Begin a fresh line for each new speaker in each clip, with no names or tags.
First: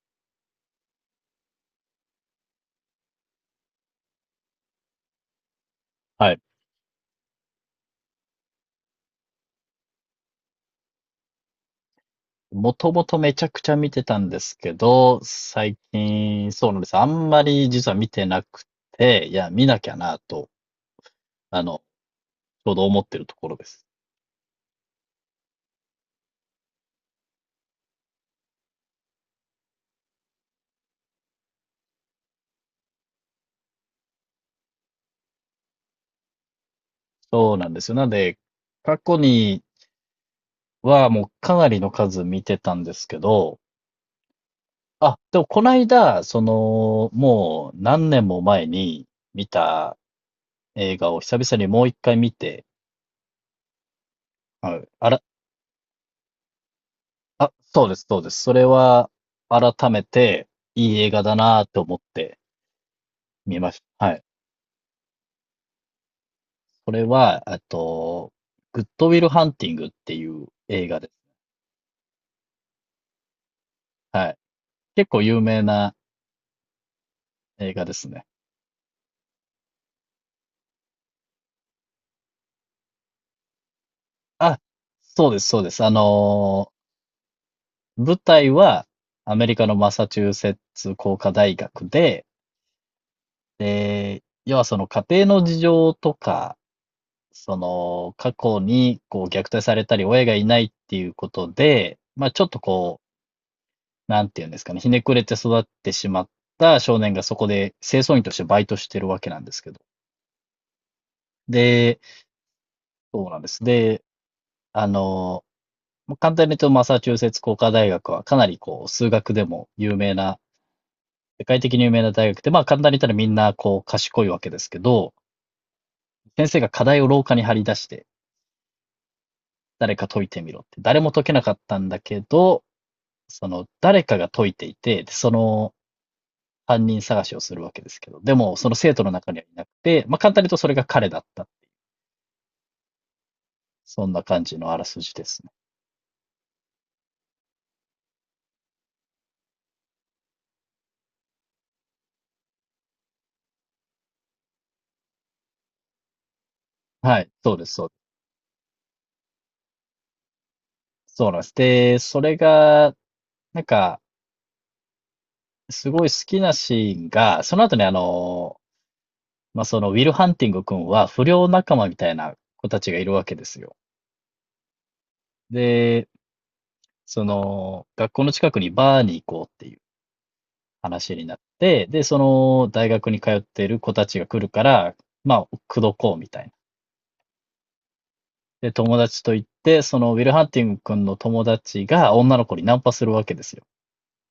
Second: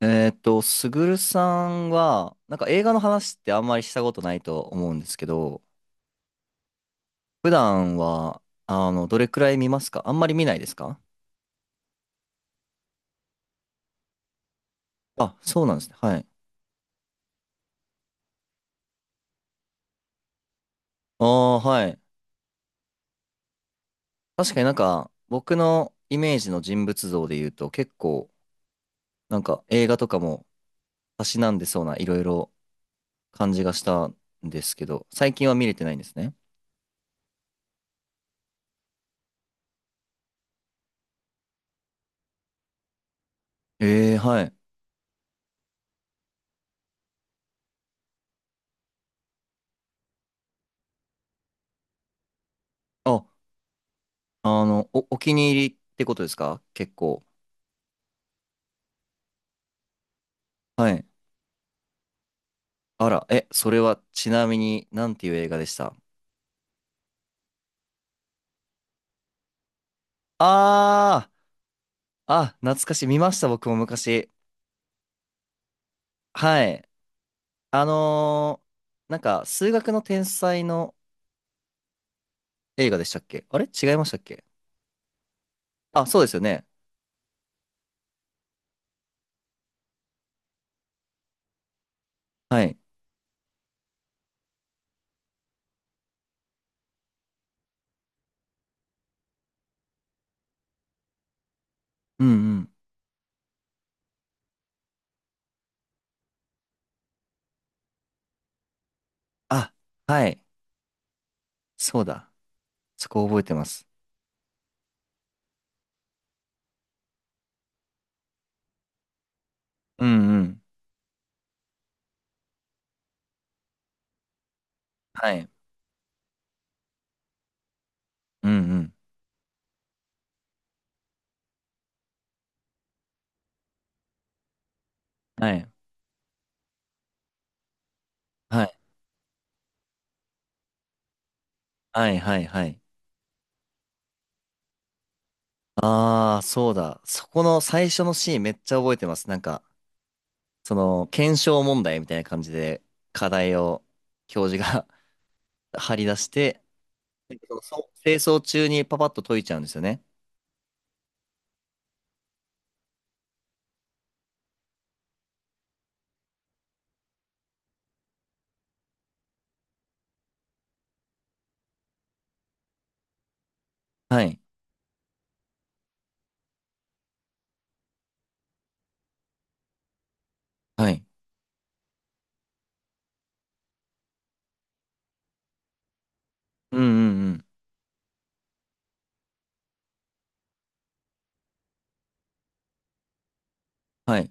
すぐるさんは、なんか映画の話ってあんまりしたことないと思うんですけど、
はい。
普段は、どれくらい見ますか？あんまり見ないですか？
もともとめちゃくちゃ見てたんですけど、
あ、そうなん
最
ですね。はい。
近、そうなんです。あんまり実は見てなくて、いや、見なきゃなと、
ああ、
あの、
はい。
ちょうど思ってるところです。
確かになんか、僕のイメージの人物像で言うと、結構、なんか映画とかも、たしなんでそうないろいろ感じがしたんですけど、最近は見れてないんですね。
そうなんですよ。なんで、過去にはもうかなりの数見てたんですけど、
ええ、はい。
あ、でもこの間、その、もう何年も前に見た映画を久々にもう一回見て、
あ、あ
は
の、
い。
お、
あ
お
ら、
気に入りってことですか？結構。
あ、そうです、そうです。それは改めて
は
いい
い。
映画だなと思って、
あら、え、
見
そ
ま
れ
し
は
た。はい。
ちなみになんていう映画でした？
それは、グッドウィルハンティングっていう映画です。
あー、あ、懐かしい。見ました、僕も昔。
はい。結構有名な
はい。
映画
あ
ですね。
のー、なんか、数学の天才の映画でしたっけ？あれ違いましたっけ？
あ、そうです、そうです。
あ、そうですよね。
舞台はアメリカのマサチューセッツ工科大学で、
はい。
で、要はその家庭の事情とか、その過去にこう虐待されたり親がいないっていうことで、
う
ま
ん
あ
う
ちょっと
ん。
こなんていうんですかね、ひねくれて育ってしまった少年がそこで清掃員としてバイトしてるわけなんですけ
あ、
ど。
はい。
で、
そうだ。そこ
そうな
覚
ん
え
で
て
す。
ます。
で、あの、簡単に言うとマサチューセッツ工科大学はかなりこう数学でも有
う
名
ん
な、
うん。
世界的に有名な大学で、まあ簡単に言ったらみんなこう賢いわけですけど、
はい。
先生が課題を廊下に張り出して
うんうん。
誰か解いてみろって、誰も解けなかったんだけど、その誰かが解いていて、そ
はい。
の犯人探しをするわけですけど、でも、
は
その
い。
生徒の中にはいなくて、まあ、簡単に言うとそれが彼だった。
はいはいはい。
そんな感じのあらすじですね。
あー、そうだ。そこの最初のシーンめっちゃ覚えてます。なんか、その、検証問題みたいな感じで、課題を教授が 張り出して、
はい、そ
そ
う
の
です、そう
そ
で
う清掃中にパパッと解いちゃうんですよね。
す。そうなんです。で、それが、なんか、すごい好きなシーンが、その後にまあ、そのウィル・ハンティング君は不良仲間みたいな子たちがいるわけですよ。
はい。
で、その、学校の近くにバーに行こうっていう
はい。
話になって、で、その大学に通っている子たちが来るから、まあ、口説こうみたいな。
うんうんうん。
で、友達と行って、そのウィル・ハンティング君の友達が女の子にナンパするわけですよ。
はい。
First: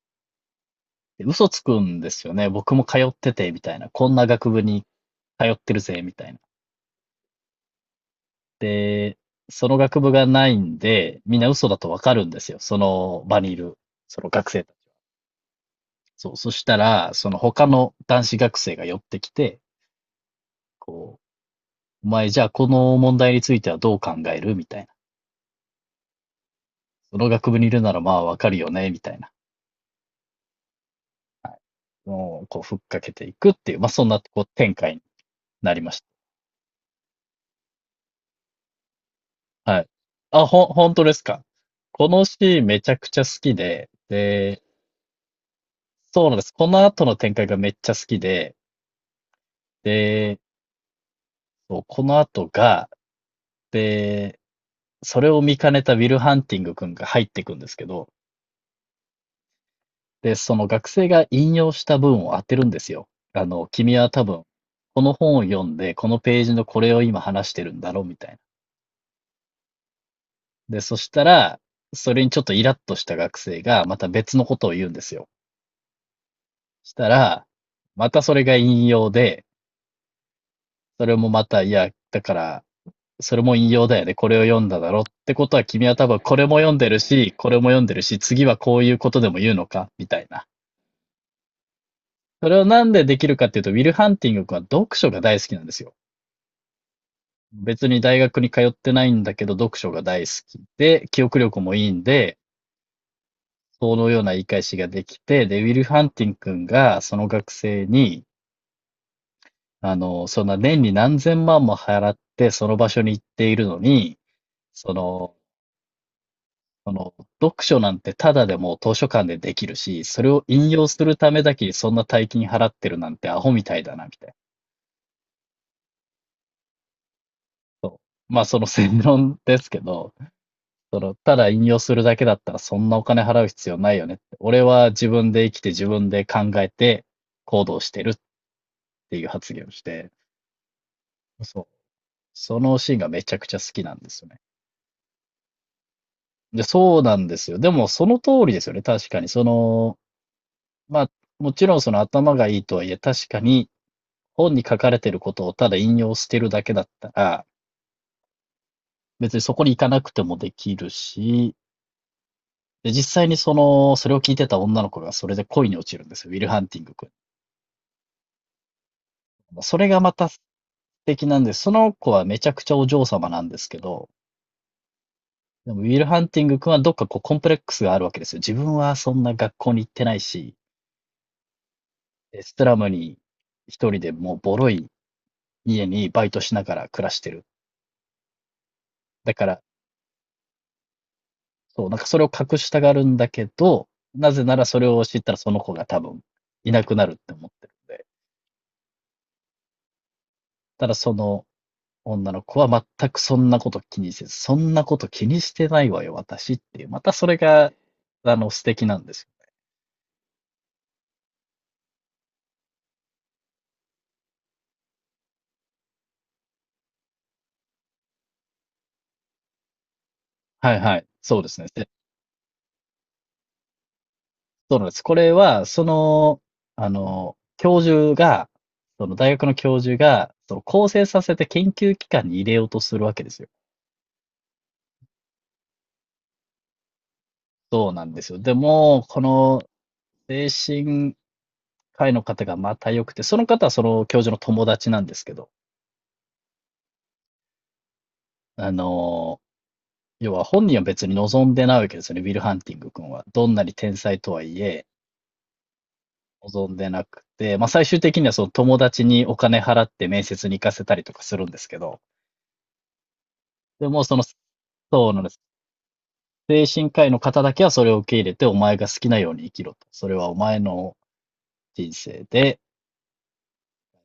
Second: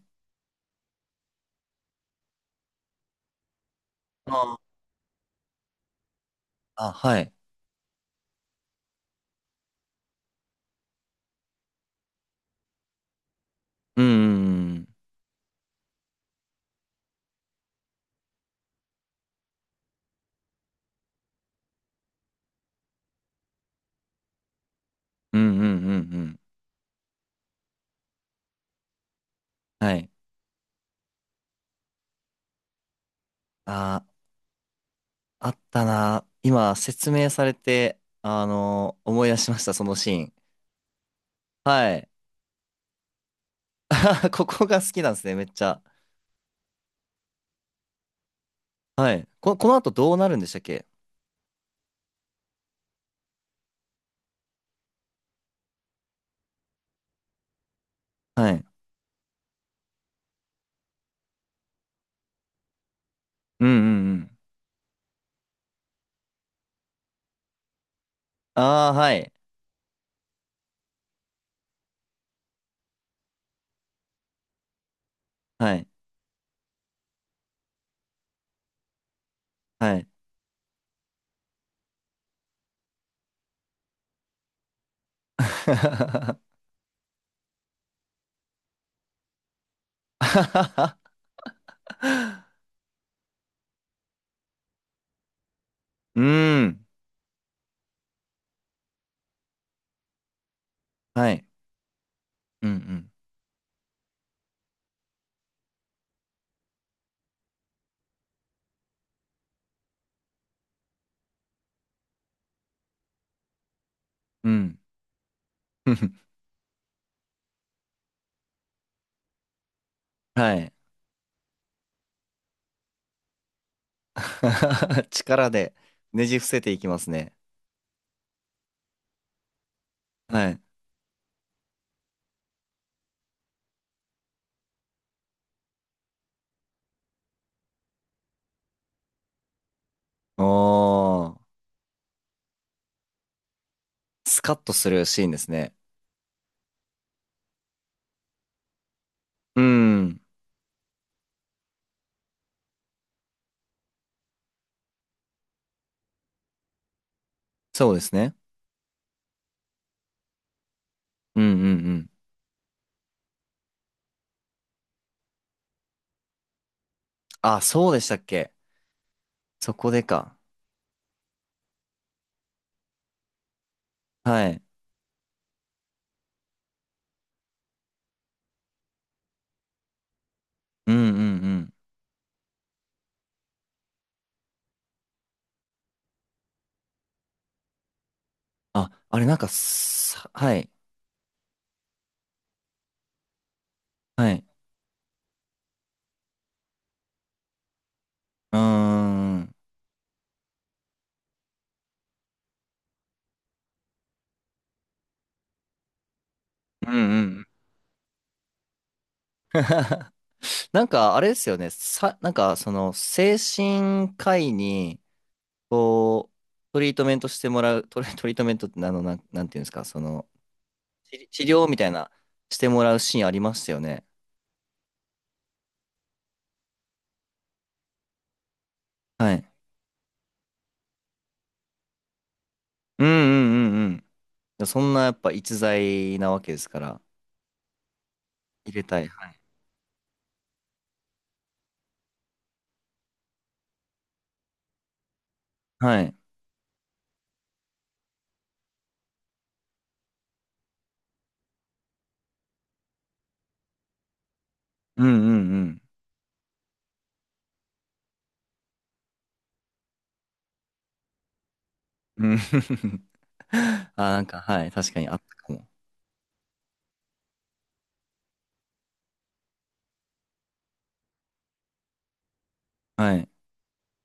で、嘘つくんですよね。僕も通ってて、みたいな。こんな
あ
学
ー。
部に通ってるぜ、みたいな。
あ、はい。
で、その学部がないんで、みんな嘘だとわかるんですよ。その場にいる、
うんう
その学生た
んう
ち。
ん。
そう。そしたら、その他の男子学生が寄ってきて、こう、お前じゃあこの問題についてはどう考えるみたいな。
うんうんうんうん。
その学部にいるならまあわかるよねみたいな。
はい。
の、こう、ふっかけていくっていう、まあ、
あ
そんな、こう、展開に
あ、あっ
なり
た
まし
な。今、説明されて、あのー思い出しまし
た。
た、
は
そ
い。
のシーン。
あ、本当ですか？
はい。
このシーンめちゃくちゃ好きで、
こ
で、
こが好きなんですね、めっちゃ。
そうなんです。この後の展開がめっちゃ好きで、
はい。こ、この後どうなる
で、
んでしたっけ？
そうこの後が、で、それを見かねたウィル・ハンティング君が入ってくんですけど、
はい。
で、その学生が引用した文を当てるんですよ。あ
う
の、
んう
君
ん
は
う
多
ん。
分、この本を読んで、このページのこれを今話してるんだろうみたいな。
ああ、はい。
で、そしたら、それにちょっとイラッとした学生が、また別のことを言うんですよ。
はい。
したら、またそれが引用で、
はい。
それもまた、いや、だから、それも引用だよね。これを読んだだろってことは、君は多分これ も読んでるし、これも読んでるし、次はこういうことでも言うのかみたいな。それをなんでできるかっていうと、ウィル・ハンティング君は読書が大好きなんですよ。
うーん。
別に大学に通ってないんだけど、読書が大好きで、記
は
憶
い。
力もいいんで、
うん
そのような言い返しができて、で、ウィル・ハンティン君が、その学生に、あの、そんな年に何千万も払って、その場所に行っているのに、
うん。
その、
うん。
その読書なんてただでも図書館でできるし、それを
は
引
い。
用するためだけにそんな大金払ってるなんてアホみたいだな、みたいな。
力でねじ伏せていきますね。
そうまあ、その正論ですけど、
はい。
その、ただ引用するだけだったらそんなお金払う必要ないよねって。俺は自分で生きて自分で考えて行動してるっていう発言をして、
おー。
そう。そのシーンがめちゃくちゃ好きなんですよね。
スカッとするシーンですね。
で、そうなんですよ。でも、その通りですよね。確かに。そ
うー
の、
ん。
まあ、もちろんその頭がいいとはいえ、確かに本に書かれてることをただ引用してるだけだったら、
そうですね。
別にそこに行かなくてもできる
うん
し、
うんうん。
で、実際にその、それを聞いてた女の子がそれで恋に落ちるんですよ。ウィル・ハンティング君。
あ、そうでしたっけ。そ
それ
こで
がまた
か。
素敵なんです。その子はめちゃくちゃお嬢様なんですけど、
はい。
でもウィル・ハンティング君はどっかこうコンプレックスがあるわけですよ。自分はそんな学校に行ってないし、
うんうんうん。
で、ストラムに一人でもうボロい家にバイトしながら暮らしてる。
あ、あれ
だ
なん
か
か
ら、
さ、はい。
そう、なんかそれを隠したがるんだけど、
は
なぜ
い。
ならそれを知ったらその子が多分いなくなるって思ってるんで。
うーん。
ただその女の子は全くそんなこと気にせず、そんなこと気にしてないわよ、私っていう。
うん
また
う
それ
ん。
が、あの、素敵なんですよ。
なんか、あれですよね。さ、なんか、その、精神科医に、こう、トリートメントしてもらう、トリ、トリートメントってあの、なんていうんですか、その、
はいはい。
治
そ
治
うです
療
ね。
みたいな、してもらうシーンありましたよね。
そうなんです。これは、その、あの、教授が、その大
は
学
い。
の教授が、その構成させて研究機関に入れようとす
う
る
んう
わけですよ。
んうんうん。そんな、やっぱ、逸材なわけですから、
そうなんですよ。で
入れた
も、
い。
こ
はい。
の精神科医の方がまた良くて、その方はその教授の友達なんですけど、
はい。
あの、要は本人は別に望んでないわけですよね、ウィル・ハンティング君は。どんなに天才とはいえ、
うんうん
望んでなくて、まあ最終的にはその友達にお金払って面接に行かせたりとかするんですけど、
うん。うん。
で
あ、
もそ
な
の、
んか、はい。確かに
そう
あっ
なんで
た
す。
かも。
精神科医の方だけはそれを受け入れて、お前が好きなように生きろと。それはお前の人生で、
はい。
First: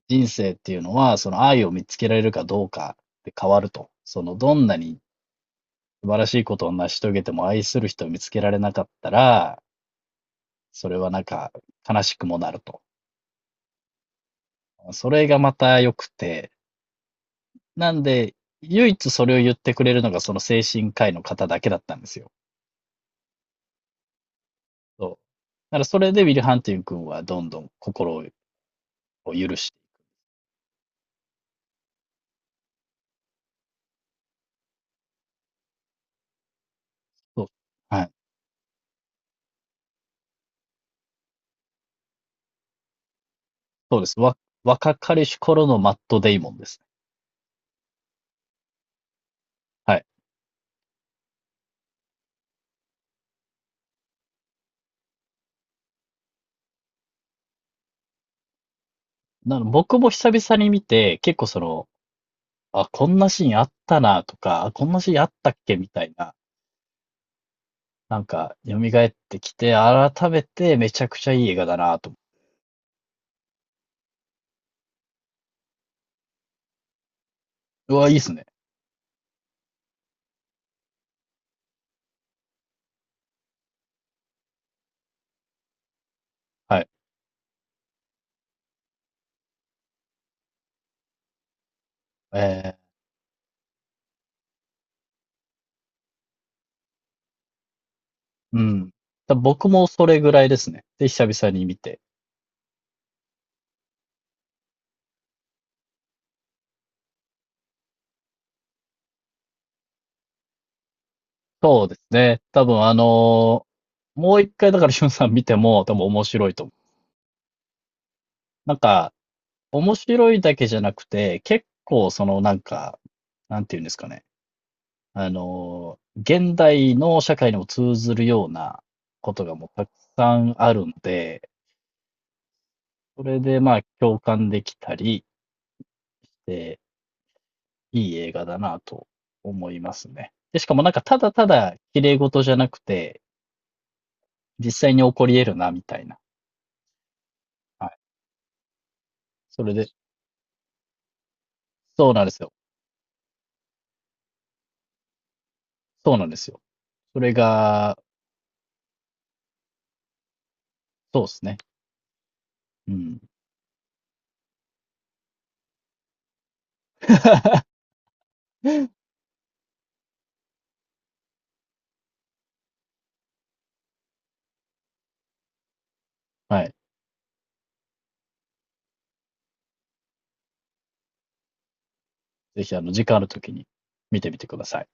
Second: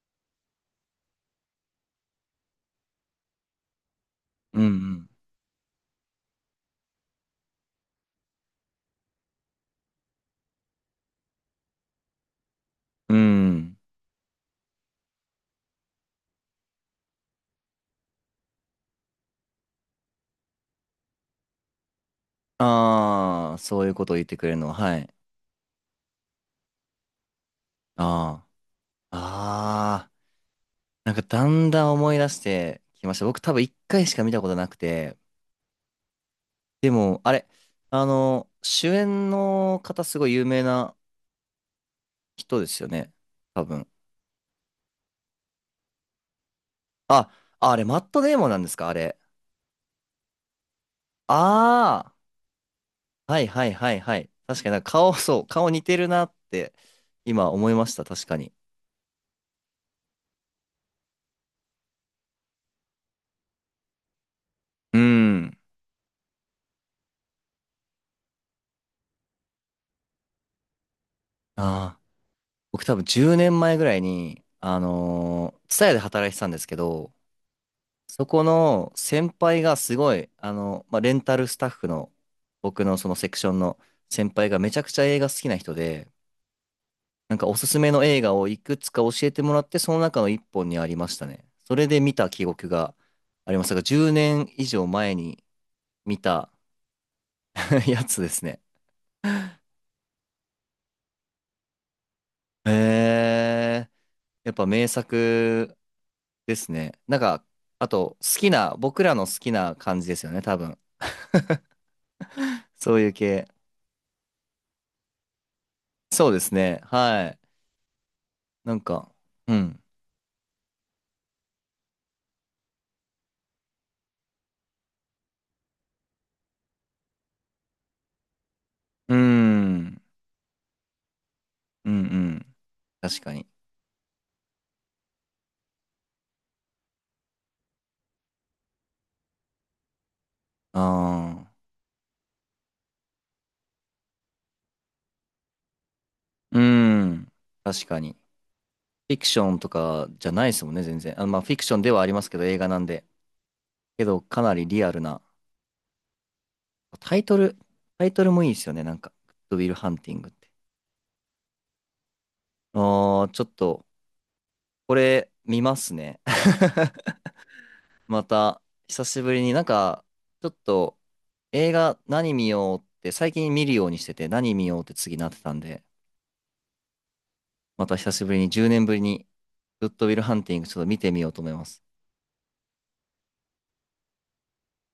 人生っていうのは、その愛を見つけられるかどうかで変わると。その、ど
う
んなに
ん
素晴らしいことを成し遂げても愛する人を見つけられなかったら、それはなんか悲しくもなると。
うん。うん。
それがまた良くて、なんで、唯一それを言ってくれるのがその精神科医の方だけだったんですよ。
ああ、そういうことを言ってくれるのは、は
そう。
い。
だからそれでウィル・ハンティング君はどんどん心
ああ。
を許して、
ああ、なんかだんだん思い出してきました。僕多分一回しか見たことなくて、でも、あ
そ
れ、
う。
あ
はい。
の、主演の方すごい有名な人ですよね。多分。
そうです。若かりし頃のマット・デイモンですね。
あ、あ、あれ、マットデーモンなんですか？あれ。
はい。
ああ、はいはいはいはい。確かになんか顔、そう、顔似てるなって今思いました。確かに。
なの、僕も久々に見て、結構その、あ、こんなシーンあったなとか、あこん
う
なシーンあった
ん。
っけみたいな、なんか、蘇ってきて、改めてめちゃくちゃいい映画だ
あ
な
あ、
と。
僕多分10年前ぐらいに、あのー、ツタヤで働いてたんですけど、
うわ、いいで
そ
す
こ
ね。
の先輩がすごい、あの、まあ、レンタルスタッフの僕のそのセクションの先輩がめちゃくちゃ映画好きな人で、
はい。
なんかおすすめの映画をいくつか教えてもらって、その中の一本にありましたね。それで見た記憶
え
がありますが、10年以上前に見た やつですね。
うん。だ僕もそれぐらいですね。で、久々に見て。
へえ、やっぱ名作ですね。なんか、あと好きな、僕らの好きな感じですよね、多分。
そうですね。多分
そういう系。
もう一回だからしゅんさん見ても多分面
そうで
白
す
いと思
ね。
う。
はい。な
なん
んか、
か、
うん。
面白いだけじゃなくて、結構そのなんか、なんていうんですかね。あの、現代の社会にも通ずるような
うー
ことがもうたく
ん。
さんあるんで、
うんうん。確
そ
か
れ
に。
でまあ共感できたりで、いい映画だなと思いますね。で、しかもなんかただ
あ
た
あ。
だ綺麗事じゃなくて、実際に起こり得るなみたいな。
うーん。確
は
か
い。
に。フィクション
そ
と
れで、
かじゃないですもんね、全然。あ、まあ、フィクションではあ
そ
り
う
ま
なん
す
で
け
す
ど、
よ。
映画なんで。けど、かなりリアルな。
そうなんですよ。
タ
そ
イ
れ
トル、
が、
タイトルもいいですよね、なんか。グッドウィルハンティングって。
そうですね。うん。
ああ、ちょっと、これ、見ますね。また、久しぶりになんか、ちょっと、映画何見ようって、最近見るようにしてて、何見ようって次なってたんで、
はい。
また久しぶりに10年ぶりにグッドウィルハンティングちょっと見てみようと思います。
ぜひ、あの、時間あるときに見てみてください。